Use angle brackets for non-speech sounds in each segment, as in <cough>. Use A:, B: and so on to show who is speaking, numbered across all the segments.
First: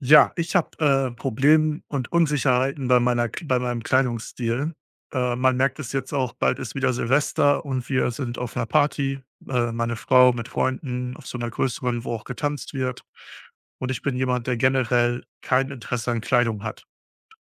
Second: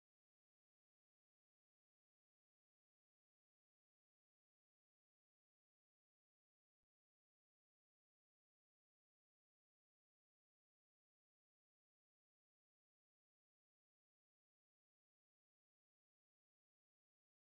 A: Ja, ich habe Problem und Unsicherheiten bei meiner bei meinem Kleidungsstil. Man merkt es jetzt auch, bald ist wieder Silvester und wir sind auf einer Party, meine Frau mit Freunden auf so einer größeren, wo auch getanzt wird. Und ich bin jemand, der generell kein Interesse an Kleidung hat.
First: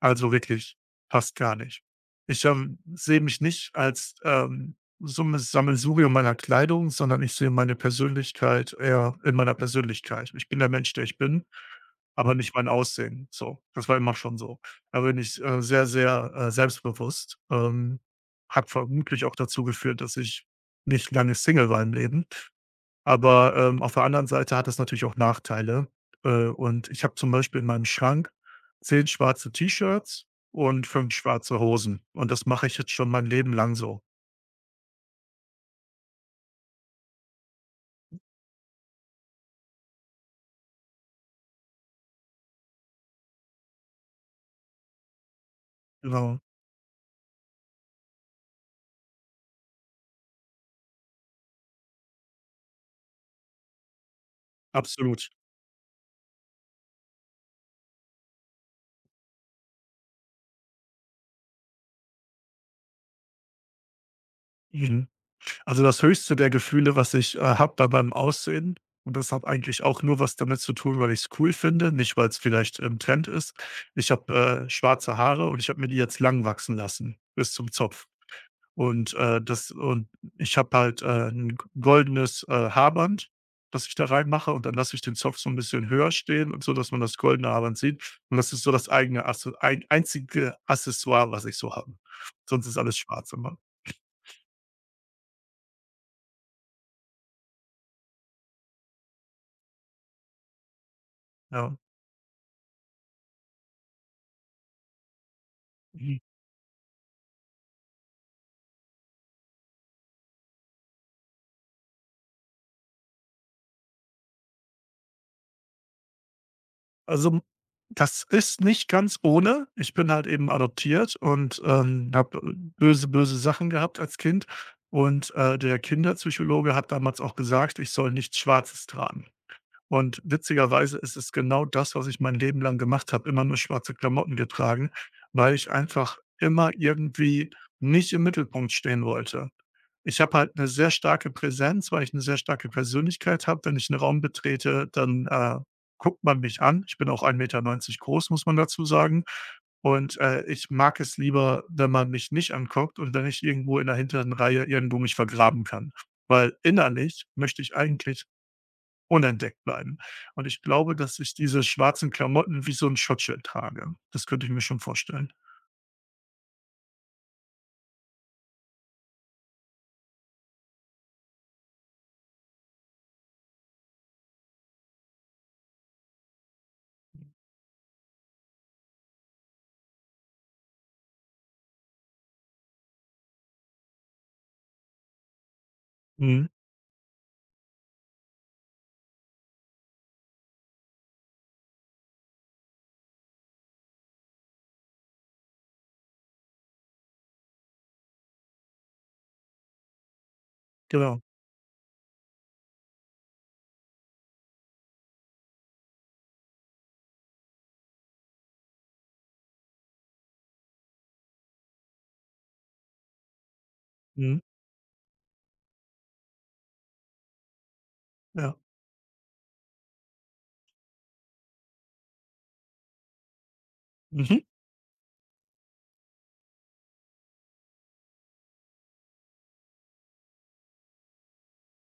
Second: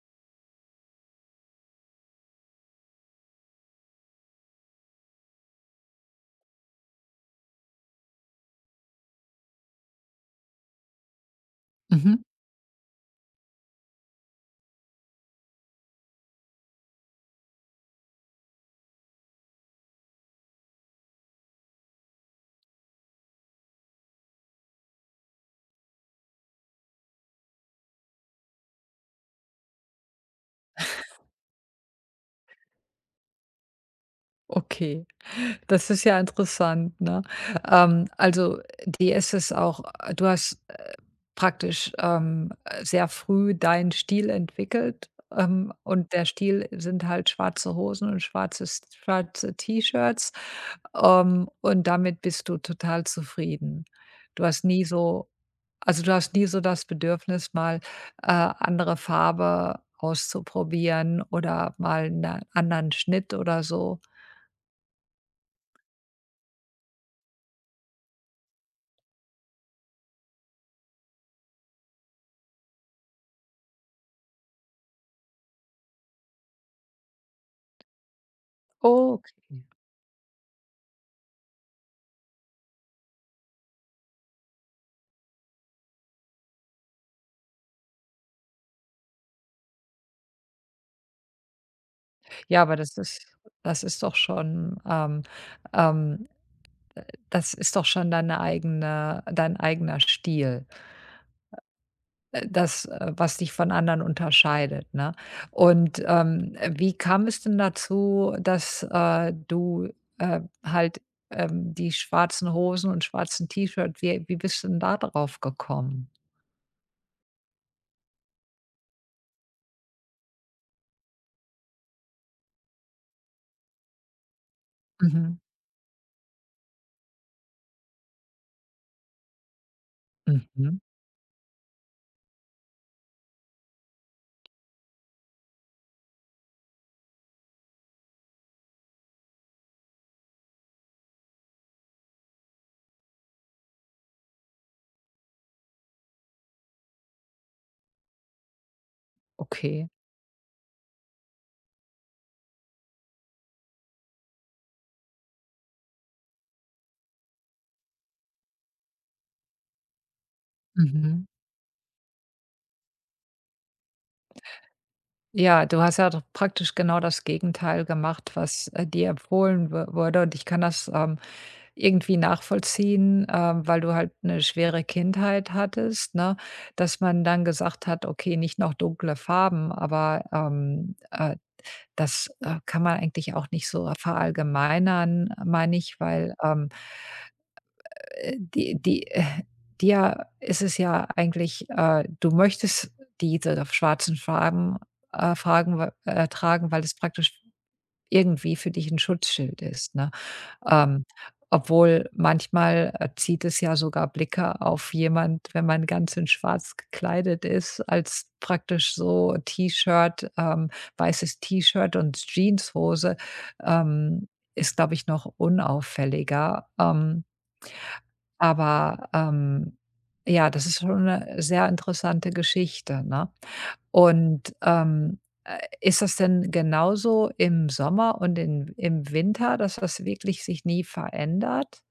A: Also wirklich fast gar nicht. Ich sehe mich nicht als Summe Sammelsurium meiner Kleidung, sondern ich sehe meine Persönlichkeit eher in meiner Persönlichkeit. Ich bin der Mensch, der ich bin,
B: Mhm.
A: aber nicht mein Aussehen, so. Das war immer schon so. Da bin ich sehr, sehr selbstbewusst. Hat vermutlich auch dazu geführt, dass ich nicht lange Single war im Leben. Aber auf der anderen Seite hat das natürlich auch Nachteile. Und ich habe zum Beispiel in meinem Schrank 10 schwarze T-Shirts und 5 schwarze Hosen. Und das mache ich jetzt schon mein Leben lang so.
B: Okay, das ist ja interessant, ne? Ähm, also, dir ist es auch du hast, praktisch, sehr früh deinen Stil entwickelt, und der
A: Genau,
B: Stil sind halt schwarze Hosen und schwarze T-Shirts, und damit bist du total zufrieden. Du hast nie
A: absolut.
B: so Also, du hast nie so das Bedürfnis, mal andere Farbe auszuprobieren oder mal einen anderen Schnitt oder so?
A: Mhm. Also, das höchste der Gefühle, was ich habe bei meinem Aussehen, und das hat eigentlich auch nur was damit zu tun, weil ich es cool finde, nicht weil es vielleicht im Trend ist. Ich habe schwarze Haare und ich habe mir die jetzt lang wachsen lassen bis zum Zopf. Und,
B: Okay.
A: äh, das und ich habe halt 'n goldenes Haarband, das ich da reinmache, und dann lasse ich den Zopf so ein bisschen höher stehen, und so, dass man das goldene Haarband sieht. Und das ist so das eigene Asse ein einzige Accessoire, was ich so habe.
B: Ja,
A: Sonst
B: aber
A: ist alles schwarz immer.
B: das ist doch schon, ähm das ist doch schon dein eigener Stil,
A: Ja.
B: was dich von anderen unterscheidet, ne? Und,
A: Mhm.
B: wie kam es denn dazu, dass, du, äh, halt, die schwarzen Hosen und schwarzen T-Shirt, wie bist du denn da drauf gekommen?
A: Also, das ist nicht ganz ohne. Ich bin halt eben adoptiert und habe böse, böse Sachen gehabt als Kind. Und,
B: Mhm,
A: äh, der Kinderpsychologe hat damals auch gesagt, ich soll nichts Schwarzes tragen. Und
B: mhm,
A: witzigerweise ist es genau das, was ich mein Leben lang gemacht habe, immer nur schwarze Klamotten getragen, weil ich einfach immer irgendwie nicht im Mittelpunkt stehen wollte. Ich habe halt eine sehr starke Präsenz, weil ich eine sehr starke Persönlichkeit habe. Wenn ich einen Raum betrete, dann guckt man mich an. Ich bin auch 1,90 m groß, muss man dazu sagen.
B: okay,
A: Und ich mag es lieber, wenn man mich nicht anguckt und wenn ich irgendwo in der hinteren Reihe irgendwo mich vergraben kann. Weil innerlich möchte ich eigentlich unentdeckt bleiben. Und ich glaube, dass
B: mhm.
A: ich diese schwarzen Klamotten wie so 'n Schottschild trage. Das könnte ich mir schon vorstellen.
B: Ja, du hast ja doch praktisch genau das Gegenteil gemacht, was, dir empfohlen wu wurde und ich kann das, irgendwie nachvollziehen, weil du halt eine schwere Kindheit hattest, ne, dass man dann gesagt hat: „Okay, nicht noch dunkle Farben“, aber das, kann man eigentlich auch nicht so verallgemeinern, meine ich, weil,
A: Mhm,
B: die die dir ist es ja eigentlich, du möchtest diese schwarzen Farben, Fragen w tragen, weil es praktisch irgendwie für dich ein Schutzschild ist, ne? Ähm,
A: genau.
B: Obwohl manchmal, zieht es ja sogar Blicke auf jemand, wenn man ganz in schwarz gekleidet ist, als praktisch so T-Shirt, weißes T-Shirt und Jeanshose, ähm,
A: Mhm,
B: ist, glaube ich, noch unauffälliger.
A: ja.
B: Aber, ähm, ja, das ist schon eine sehr interessante Geschichte, ne?
A: Mhm.
B: Und, ist das denn genauso im Sommer und in im Winter, dass das wirklich sich nie verändert?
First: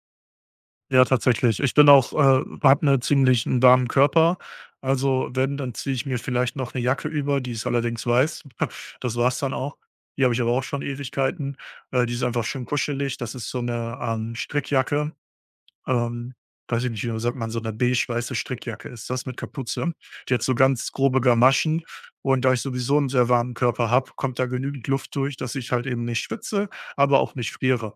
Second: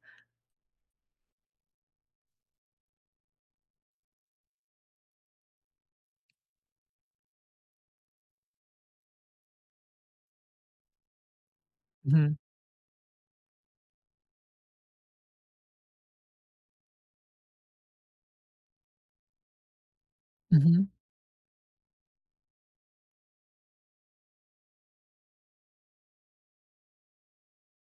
A: Ja, tatsächlich. Ich habe 'ne ziemlich 'n warmen Körper. Also, wenn, dann ziehe ich mir vielleicht noch 'ne Jacke über, die ist allerdings weiß. <laughs> Das war's dann auch. Die habe ich aber auch schon Ewigkeiten. Die ist
B: Mhm,
A: einfach schön kuschelig. Das ist so 'ne Strickjacke. ähm, weiß ich nicht, wie sagt man, so eine beige-weiße Strickjacke ist das mit Kapuze. Die hat so
B: mhm,
A: ganz grobe Gamaschen, und da ich sowieso einen sehr warmen Körper habe, kommt da genügend Luft durch, dass ich halt eben nicht schwitze, aber auch nicht friere.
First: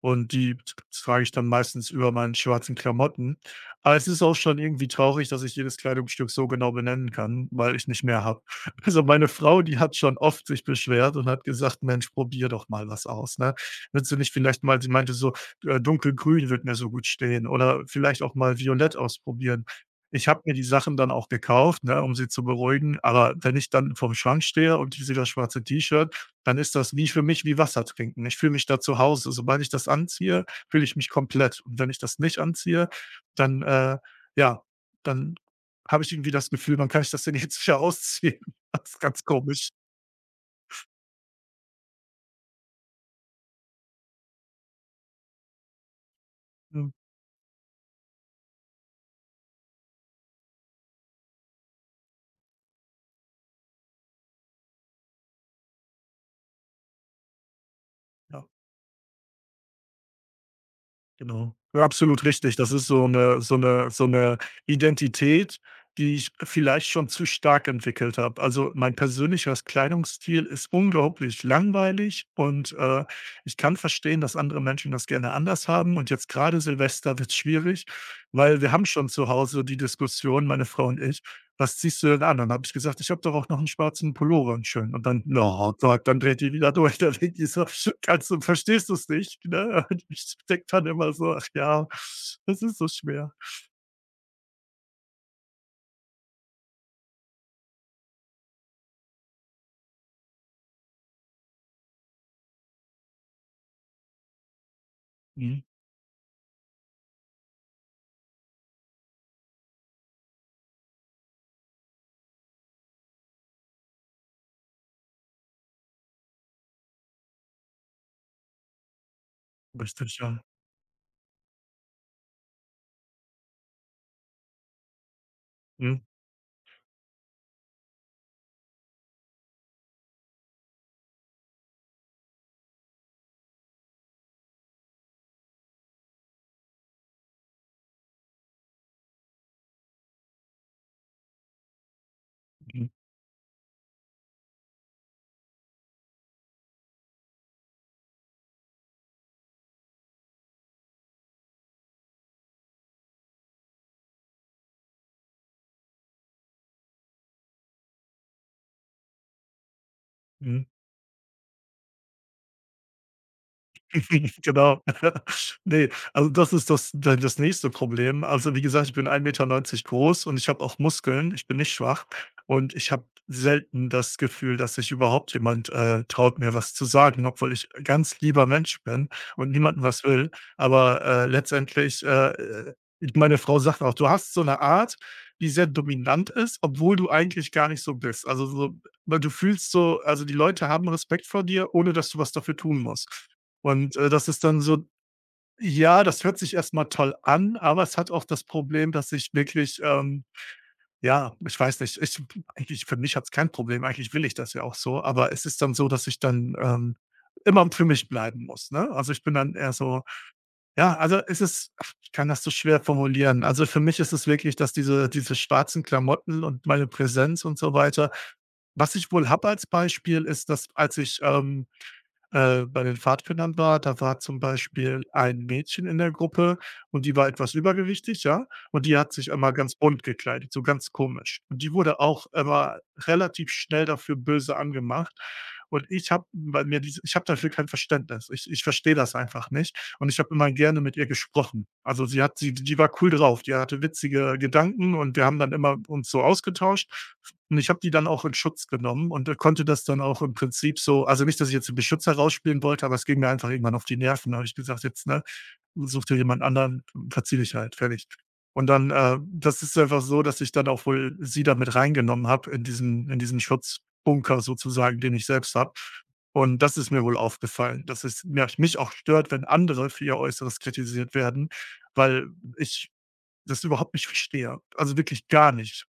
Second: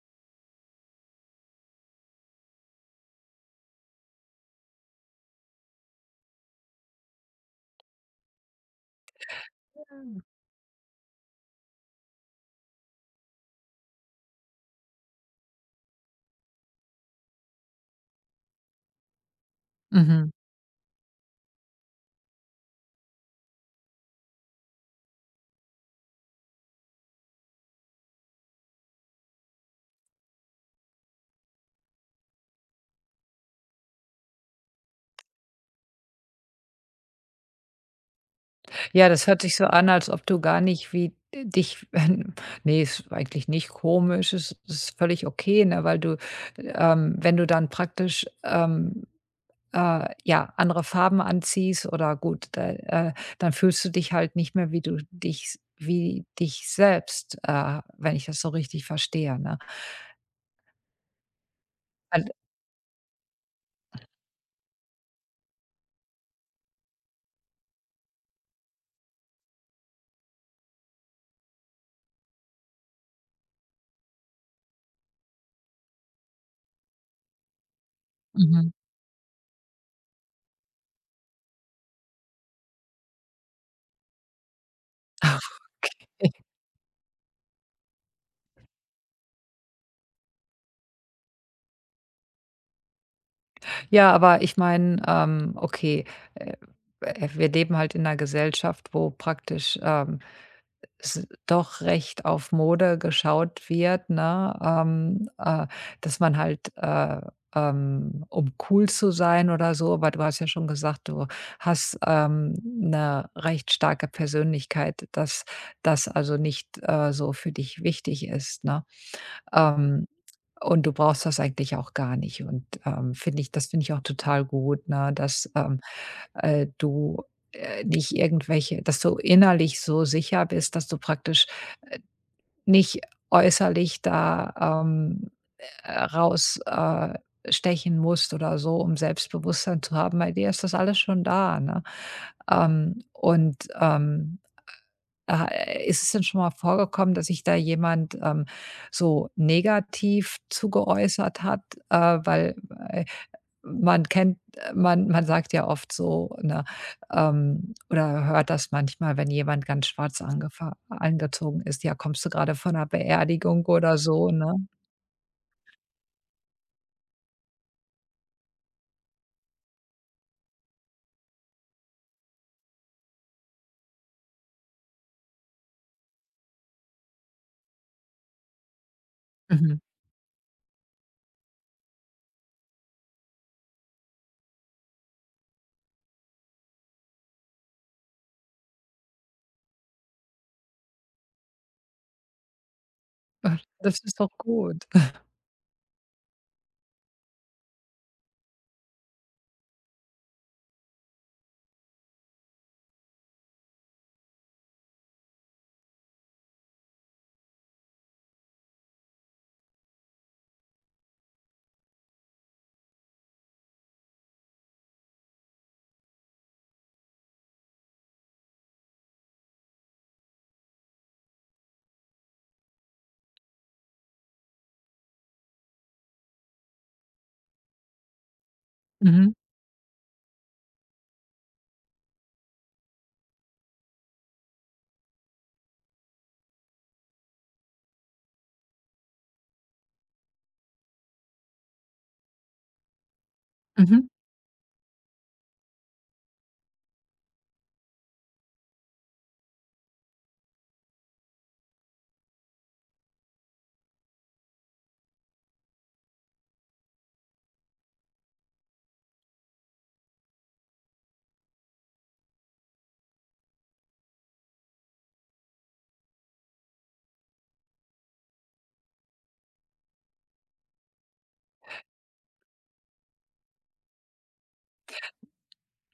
A: Und die trage ich dann meistens über meinen schwarzen Klamotten. Aber es ist auch schon irgendwie traurig, dass ich jedes Kleidungsstück so genau benennen kann, weil ich nicht mehr habe. <laughs> Also, meine Frau, die hat schon oft sich beschwert und hat gesagt: „Mensch, probier doch mal was aus, ne? Willst du nicht vielleicht mal“, sie meinte so „dunkelgrün wird mir so gut stehen oder vielleicht auch mal violett ausprobieren.“ Ich
B: mhm.
A: habe mir die Sachen dann auch gekauft, ne, um sie zu beruhigen, aber wenn ich dann vorm Schrank stehe und ich sehe das schwarze T-Shirt, dann ist das wie für mich wie Wasser trinken. Ich fühle mich da zu Hause. Sobald ich das anziehe, fühle ich mich komplett. Und wenn ich das nicht anziehe, dann ja, dann habe ich irgendwie das Gefühl, wann kann ich das denn jetzt wieder ausziehen? <laughs> Das ist
B: Ja,
A: ganz
B: das hört sich so
A: komisch.
B: an, als ob du gar nicht wie dich <laughs> nee, ist eigentlich nicht komisch, ist völlig okay, ne, weil du,
A: Mhm,
B: wenn du dann praktisch, ja, andere Farben anziehst oder gut, da, dann fühlst du dich halt nicht mehr wie dich selbst, wenn ich das
A: ja.
B: so richtig verstehe, ne?
A: Genau. Ja,
B: Al
A: absolut richtig. Das ist so eine, so eine, so eine Identität, die ich vielleicht schon zu stark entwickelt habe. Also, mein persönlicher Kleidungsstil ist unglaublich langweilig, und ich kann verstehen, dass andere Menschen das gerne anders haben, und jetzt gerade Silvester wird es schwierig, weil
B: mhm.
A: wir haben schon zu Hause die Diskussion, meine Frau und ich, was ziehst du denn an? Dann habe ich gesagt: „Ich habe doch auch noch einen schwarzen Pullover, 'n schönen.“ Und dann:
B: <laughs>
A: „Na, sagt, dann dreht die wieder durch.“ <laughs> Dann denkt ich so: „Kannst du, verstehst du's nicht?“, ne? <laughs> Und ich denke dann immer so: „Ach ja, das ist so schwer.“
B: Ja, aber ich meine, okay, äh, wir leben halt in einer Gesellschaft, wo praktisch, s doch recht auf Mode geschaut wird, ne?
A: Mhm.
B: Dass man halt, um cool zu sein oder so, aber du hast ja schon gesagt, du hast, 'ne recht starke Persönlichkeit, das also nicht, so für dich wichtig ist, ne? Ähm,
A: Richtig, ja.
B: und du brauchst das eigentlich auch gar nicht. Und, finde ich das finde ich auch total gut, ne, dass,
A: Mhm,
B: du, nicht irgendwelche, dass du innerlich so sicher bist, dass du praktisch nicht äußerlich da, ähm, äh, äh, stechen musst oder so, um Selbstbewusstsein zu haben. Bei dir ist das alles schon da, ne?
A: mhm,
B: Ähm, und, ähm Ist es denn schon mal vorgekommen, dass sich da jemand, so negativ zugeäußert hat? Weil, äh, man kennt man man sagt ja oft so, ne, oder hört das manchmal, wenn jemand ganz schwarz
A: mhm.
B: angefa angezogen ist: „Ja, kommst du gerade von einer Beerdigung oder so“,
A: <laughs>
B: ne?
A: Genau. <laughs> Ne, also das ist das nächste Problem. Also, wie gesagt, ich bin 1,90 m groß und ich habe auch Muskeln. Ich bin nicht schwach, und ich habe selten das Gefühl, dass sich überhaupt jemand traut, mir was zu sagen, obwohl ich ein ganz lieber Mensch bin und
B: Mhm.
A: niemandem was will. Aber letztendlich, meine Frau sagt auch: „Du hast so eine Art, die sehr dominant ist, obwohl du eigentlich gar nicht so bist.“ Also so, weil du fühlst so, also die Leute haben Respekt vor dir, ohne dass du was dafür tun musst. Und,
B: Das
A: äh,
B: ist
A: das
B: doch
A: ist dann so,
B: gut.
A: ja, das hört sich erstmal toll an, aber es hat auch das Problem, dass ich wirklich, ja, ich weiß nicht, ich eigentlich für mich hat es kein Problem, eigentlich will ich das ja auch so, aber es ist dann so, dass ich dann immer für mich bleiben muss, ne? Also, ich bin dann eher so, ja, also, es ist ach, ich kann das so schwer formulieren. Also, für mich ist es wirklich, dass diese schwarzen Klamotten und meine Präsenz und so weiter, was ich wohl habe als Beispiel ist, dass als ich, bei den Pfadfindern war, da war zum Beispiel ein Mädchen in der Gruppe, und die war etwas übergewichtig, ja, und die hat sich
B: Mhm.
A: immer ganz bunt gekleidet, so ganz komisch. Und die wurde auch immer relativ schnell dafür böse angemacht. Und ich habe bei mir diese ich habe dafür kein Verständnis. Ich verstehe das einfach nicht und ich habe immer gerne mit ihr gesprochen. Also, sie hat, sie, die war cool drauf, die hatte
B: Mhm.
A: witzige Gedanken und wir haben dann immer uns so ausgetauscht. Und ich habe die dann auch in Schutz genommen und konnte das dann auch im Prinzip so, also nicht, dass ich jetzt den Beschützer rausspielen wollte, aber es ging mir einfach irgendwann auf die Nerven. Da habe ich gesagt: „Jetzt, ne, such dir jemand anderen, verzieh dich halt, fertig.“ Und dann, das ist einfach so, dass ich dann auch wohl sie damit reingenommen habe in diesen Schutzbunker sozusagen, den ich selbst habe. Und das ist mir wohl aufgefallen, dass es mir mich auch stört, wenn andere für ihr Äußeres kritisiert werden, weil ich das überhaupt nicht verstehe. Also wirklich gar nicht.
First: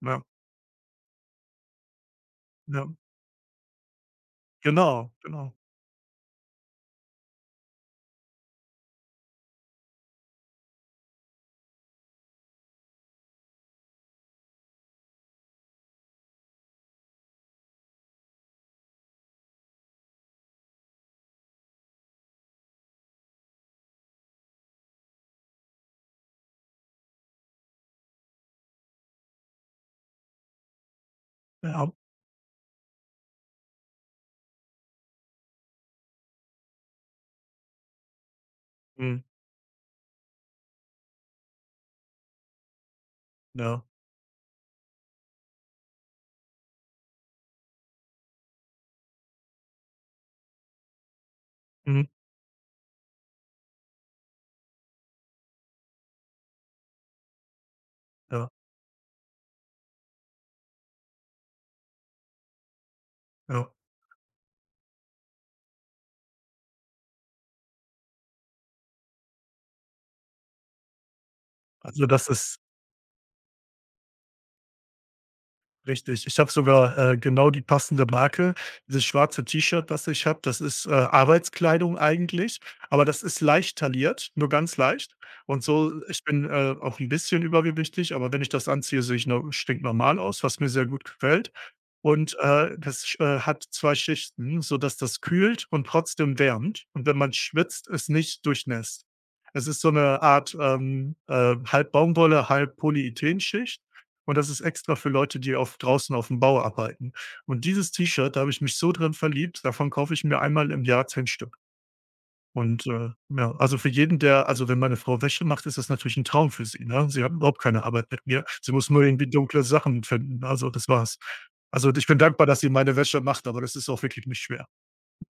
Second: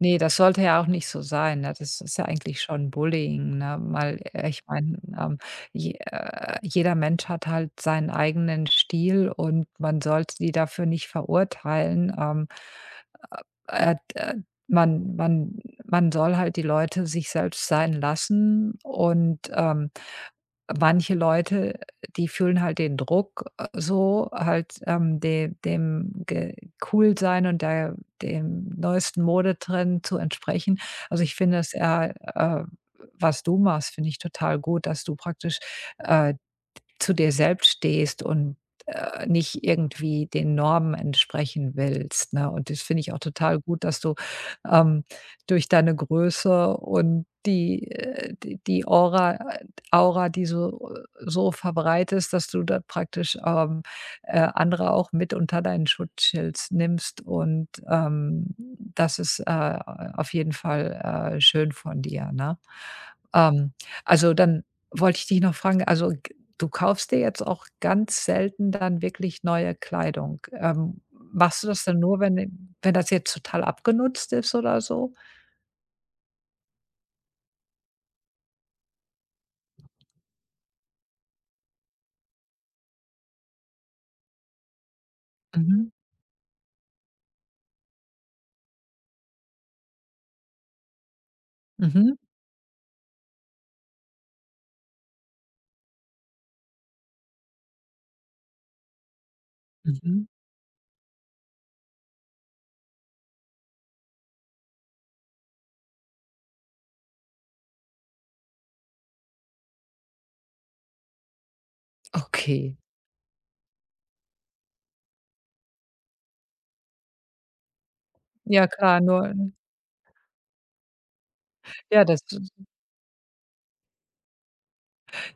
B: Ne,
A: Ja,
B: das sollte ja auch nicht so sein, ne? Das ist ja eigentlich
A: ja.
B: schon Bullying, ne? Weil ich meine,
A: Genau, genau.
B: je jeder Mensch hat halt seinen eigenen Stil und man sollte die dafür nicht verurteilen. Äh, d- äh, man man man soll halt die Leute sich selbst sein lassen und, manche Leute, die fühlen halt den Druck, so halt, de dem ge cool sein und der dem neuesten Modetrend zu entsprechen. Also, ich finde es
A: Ja.
B: eher, was du machst, finde ich total gut, dass du praktisch, äh zu dir selbst stehst und,
A: Mhm.
B: nicht irgendwie den Normen entsprechen willst, ne? Und das finde ich auch total
A: Ja.
B: gut, dass du, ähm, durch deine Größe und die Aura, die so so
A: Mhm.
B: verbreitest, dass du da praktisch, andere auch mit unter deinen Schutzschild nimmst und,
A: Ja,
B: das ist, auf jeden Fall, schön von dir, ne?
A: ja.
B: Ähm, also, dann wollte ich dich noch fragen, also: Du kaufst dir jetzt auch ganz selten dann wirklich neue Kleidung. Machst du das dann
A: Also,
B: nur,
A: das ist
B: wenn das jetzt total abgenutzt ist oder so?
A: richtig. Ich habe sogar genau die passende Marke. Dieses schwarze T-Shirt, was ich habe, das ist Arbeitskleidung eigentlich, aber das ist leicht tailliert, nur ganz leicht. Und
B: Mhm,
A: so ich bin auch ein bisschen übergewichtig, aber wenn ich das anziehe, sehe ich no stinknormal aus, was mir sehr gut gefällt.
B: mhm,
A: Und das hat 2 Schichten, sodass das kühlt und trotzdem wärmt. Und wenn man schwitzt, es nicht durchnässt. Es ist so eine
B: mhm.
A: Art, halb Baumwolle, halb Polyethenschicht, und das ist extra für Leute, die auf draußen auf dem Bau arbeiten. Und dieses T-Shirt, da habe ich mich so drin verliebt, davon kaufe ich mir einmal im Jahr 10 Stück.
B: Okay.
A: Und ja, also für jeden, der, also wenn meine Frau Wäsche macht, ist das natürlich ein Traum für sie, ne? Sie hat überhaupt keine Arbeit mit mir.
B: Ja
A: Sie muss
B: klar,
A: nur irgendwie
B: nur
A: dunkle Sachen finden. Also, das war's. Also,
B: ja,
A: ich bin
B: das
A: dankbar, dass sie meine Wäsche macht, aber das ist auch wirklich nicht schwer.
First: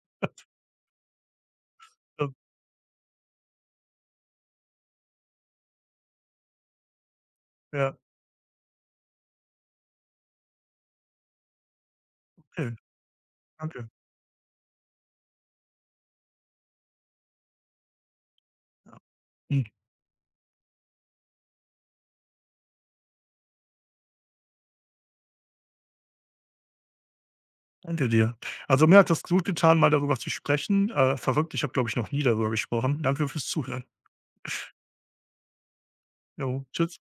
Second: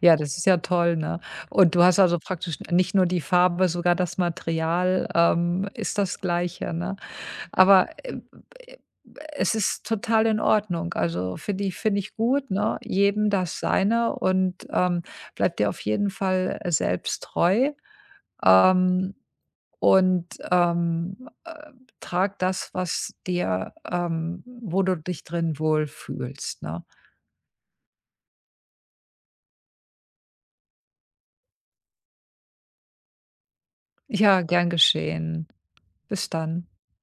B: ja, das
A: <laughs>
B: ist ja toll, ne? Und du hast also
A: Ja,
B: praktisch nicht nur die Farbe, sogar das Material, ist das Gleiche, ne? Aber,
A: ja,
B: äh, äh, Es ist total in Ordnung. Also, finde ich gut,
A: okay,
B: ne? Jedem das
A: danke.
B: Seine und, bleib dir auf jeden Fall, selbst treu, ähm,
A: Hm,
B: und, ähm, äh, trag das, was dir, wo du dich drin wohlfühlst, ne?
A: danke dir. Also, mir hat das gut getan, mal darüber zu sprechen. Verrückt, ich habe, glaube ich, noch nie darüber gesprochen. Danke fürs Zuhören.
B: Ja, gern geschehen. Bis
A: Jo,
B: dann.
A: tschüss.